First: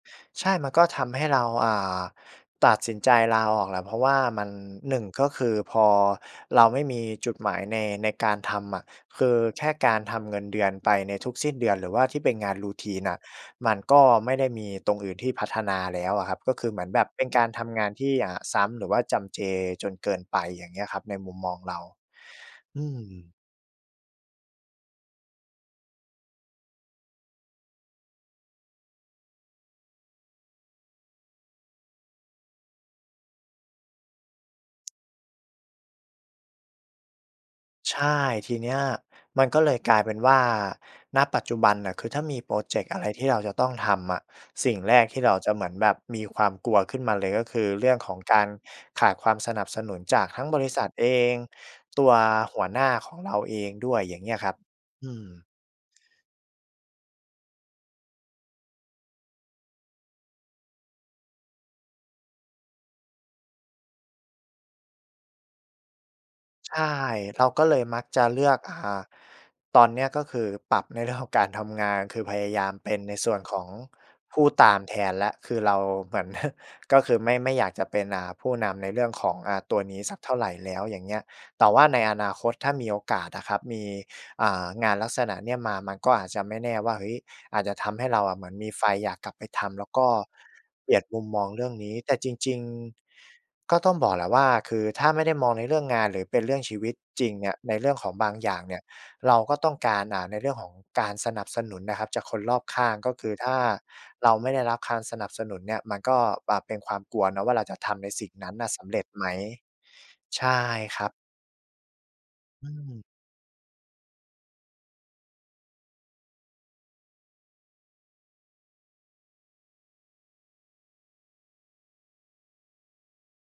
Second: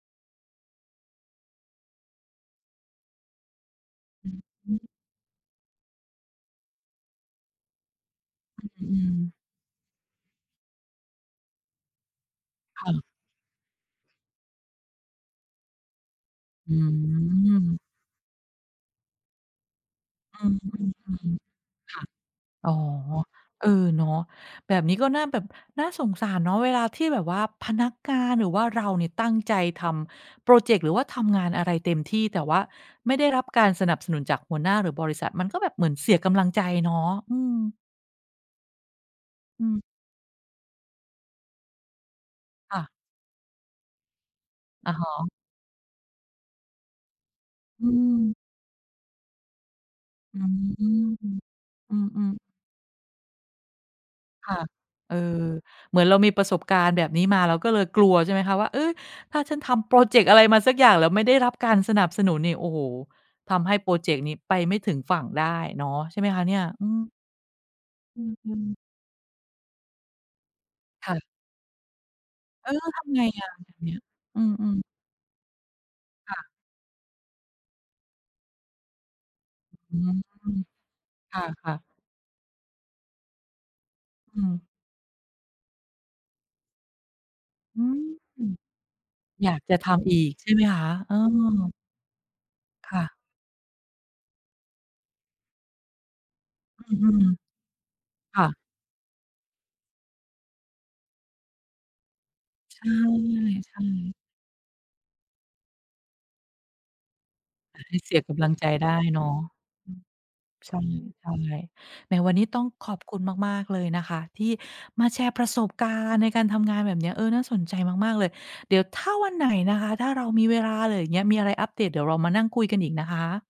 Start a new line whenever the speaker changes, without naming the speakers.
ใช่ มันก็ทำให้เรา อ่า ตัดสินใจลาออกแหละ เพราะว่า
อ
มัน
ือฮึ
1 ก็คือพอเราไม่มีจุดหมายใน ในการท
อ
ำอ
อ
ะ
ื
คื
ม
อแค่การทำเงินเดือนไปในทุกสิ้นเดือน หรือว่าที่เป็นงาน
ค่ะ
Routine น่ะ มันก็ไม่ได้มีตรงอื่นที่พัฒนาแล้วอะครับ ก็คื
อ
อ
ื
เหมือนแบบเป็นการทำ
ม
งานที่ อ่า ซ้ำ หรือว่าจำเจจนเกินไป
อื
อย่างเงี้ยครับ ในมุ
ม
มมอ
ๆ
งเรา
ๆ ค่ะ อ๋อ
อืม
เออ เนาะ แบบนี้ก็น่าแบบ น่าสงสารเนาะ เวลาที่แบบว่า พนักงานหรือว่าเราเนี่ยตั้งใจทำพรอเจกต์ หรือว่าทำงานอะไรเต็มที่ แต่ว่าไม่ได้รับการสนับสนุนจากหัวหน้าหรือบริษัท มันก็แบบเหมือนเสียกำลังใจเนาะ อืม
ใช่ ทีเนี้ยมันก็
อื
เลย
ม
กลายเป็นว่า ณ ปัจจุบันน่ะ คือถ้ามีพรอเ
ค
จ
่ะ
กต์อะไรที่เราจะต้องทำอะ สิ่ง
อ
แร
ะฮ
กที่เ
ะ
ราจะเหมือนแบบมีความกลัวขึ้นมาเลย ก็คือ
อ
เร
ื
ื่องของก
ม
ารขาดความสนับสนุนจาก
อ
ท
ื
ั้งบ
ม
ริษ
อ
ัทเอง
ื
ตัว
อ ๆ
หัวหน้าของเราเองด้วย อย่างเงี้ยค
ค
รับ
่ะ
อื
เอ
ม
อ เหมือนเรามีประสบการณ์แบบนี้มา เราก็เลยกลัวใช่ไหมคะว่า เฮ่ย ถ้าฉันทำพรอเจกต์อะไรมาสักอย่าง แล้วไม่ได้รับการสนับสนุนนี่ โอ้โฮ ทำให้พรอเจกต์นี้ไปไม่ถึงฝั่งได้เนาะ ใช่ไหมคะเนี่ย?
ใช
อื
่
ม
เราก็เลยมักจ
อ
ะ
ื
เลือก
ม
อ
ๆ
่า ตอนเนี้ยก็คือปรับในเ
ค
รื่
่
อง
ะ
ของการทำงาน คือพยาย
เ
า
อ
ม
อ แล้
เป
ว
็น
ท
ใน
ำไง
ส่วน
อะ
ขอ
แ
ง
บบเนี้ย?
ผ
อื
ู้ตา
ม
ม
ๆ
แทนแล้ว คือเราเหมือน
ค่ะ
ก็คือไม่ ไม่อยากจะเป็น อ่า ผู้นำในเรื่องของ อ่า ตัว
อ
น
ื
ี้
ม
สักเท่าไรแล้ว อย่างเงี้ย
ค
แต่
่ะ
ว่า
ๆ
ในอนาคตถ้ามีโอกาสนะครับ มี
อื
อ่
ม
า งานลักษณะเนี้ยมา มันก็อาจจะไม่แน่ว่า เฮ้ย อาจจะ
อื
ทำ
ม
ให้เราอะเหมือนมีไฟอยากกลับไป
อยา
ท
กจะ
ำ แล
ท
้วก็
ำอีก ใช่ไหมคะ?
เปลี่ยน
เออ
มุมมองเรื่องนี้ แต่จริง
ค่ะ
ๆ ก็ต้องบอกแหละว่า คือถ้าไม่ได้มองในเรื่องงาน หรือเป็นเรื่องชี
อ
วิ
อ
ต
ื
จ
อ
ริงเนี่ย ในเรื่องของบาง
ค่
อย่า
ะ
งเนี่ย เราก็ต้องการ อ่า ในเรื่องของการสนับสนุนนะครับจากคนรอบข
ใช
้า
่
ง ก็คือถ้า
ใช่
เราไม่ได้รับคานสนับสนุนเนี่ย มันก็ อ่า เป็นความกลัวเนาะว่า เราจะ
ท
ท
ำให้
ำใน
เสี
ส
ย
ิ่
ก
ง
ำ
น
ลั
ั้
ง
นน
ใ
่
จ
ะส
ไ
ำ
ด
เร
้
็จ
เ
ไ
น
หม?
าะ อืม
ใช่
ใช่
ครับ
ใช่ ในวันนี้ต้อ
อ
ง
ื
ขอบ
ม
คุณมาก ๆ เลยนะคะ ที่มาแชร์ประสบการณ์ในการทำงานแบบเนี้ย เออ น่าสนใจมาก ๆ เลย เดี๋ยวถ้าวันไหนนะคะ ถ้าเรามีเวลา อะไรอย่างเงี้ย มีอะไรอัปเดตเดี๋ยวเรามานั่งคุยกันอีกนะคะ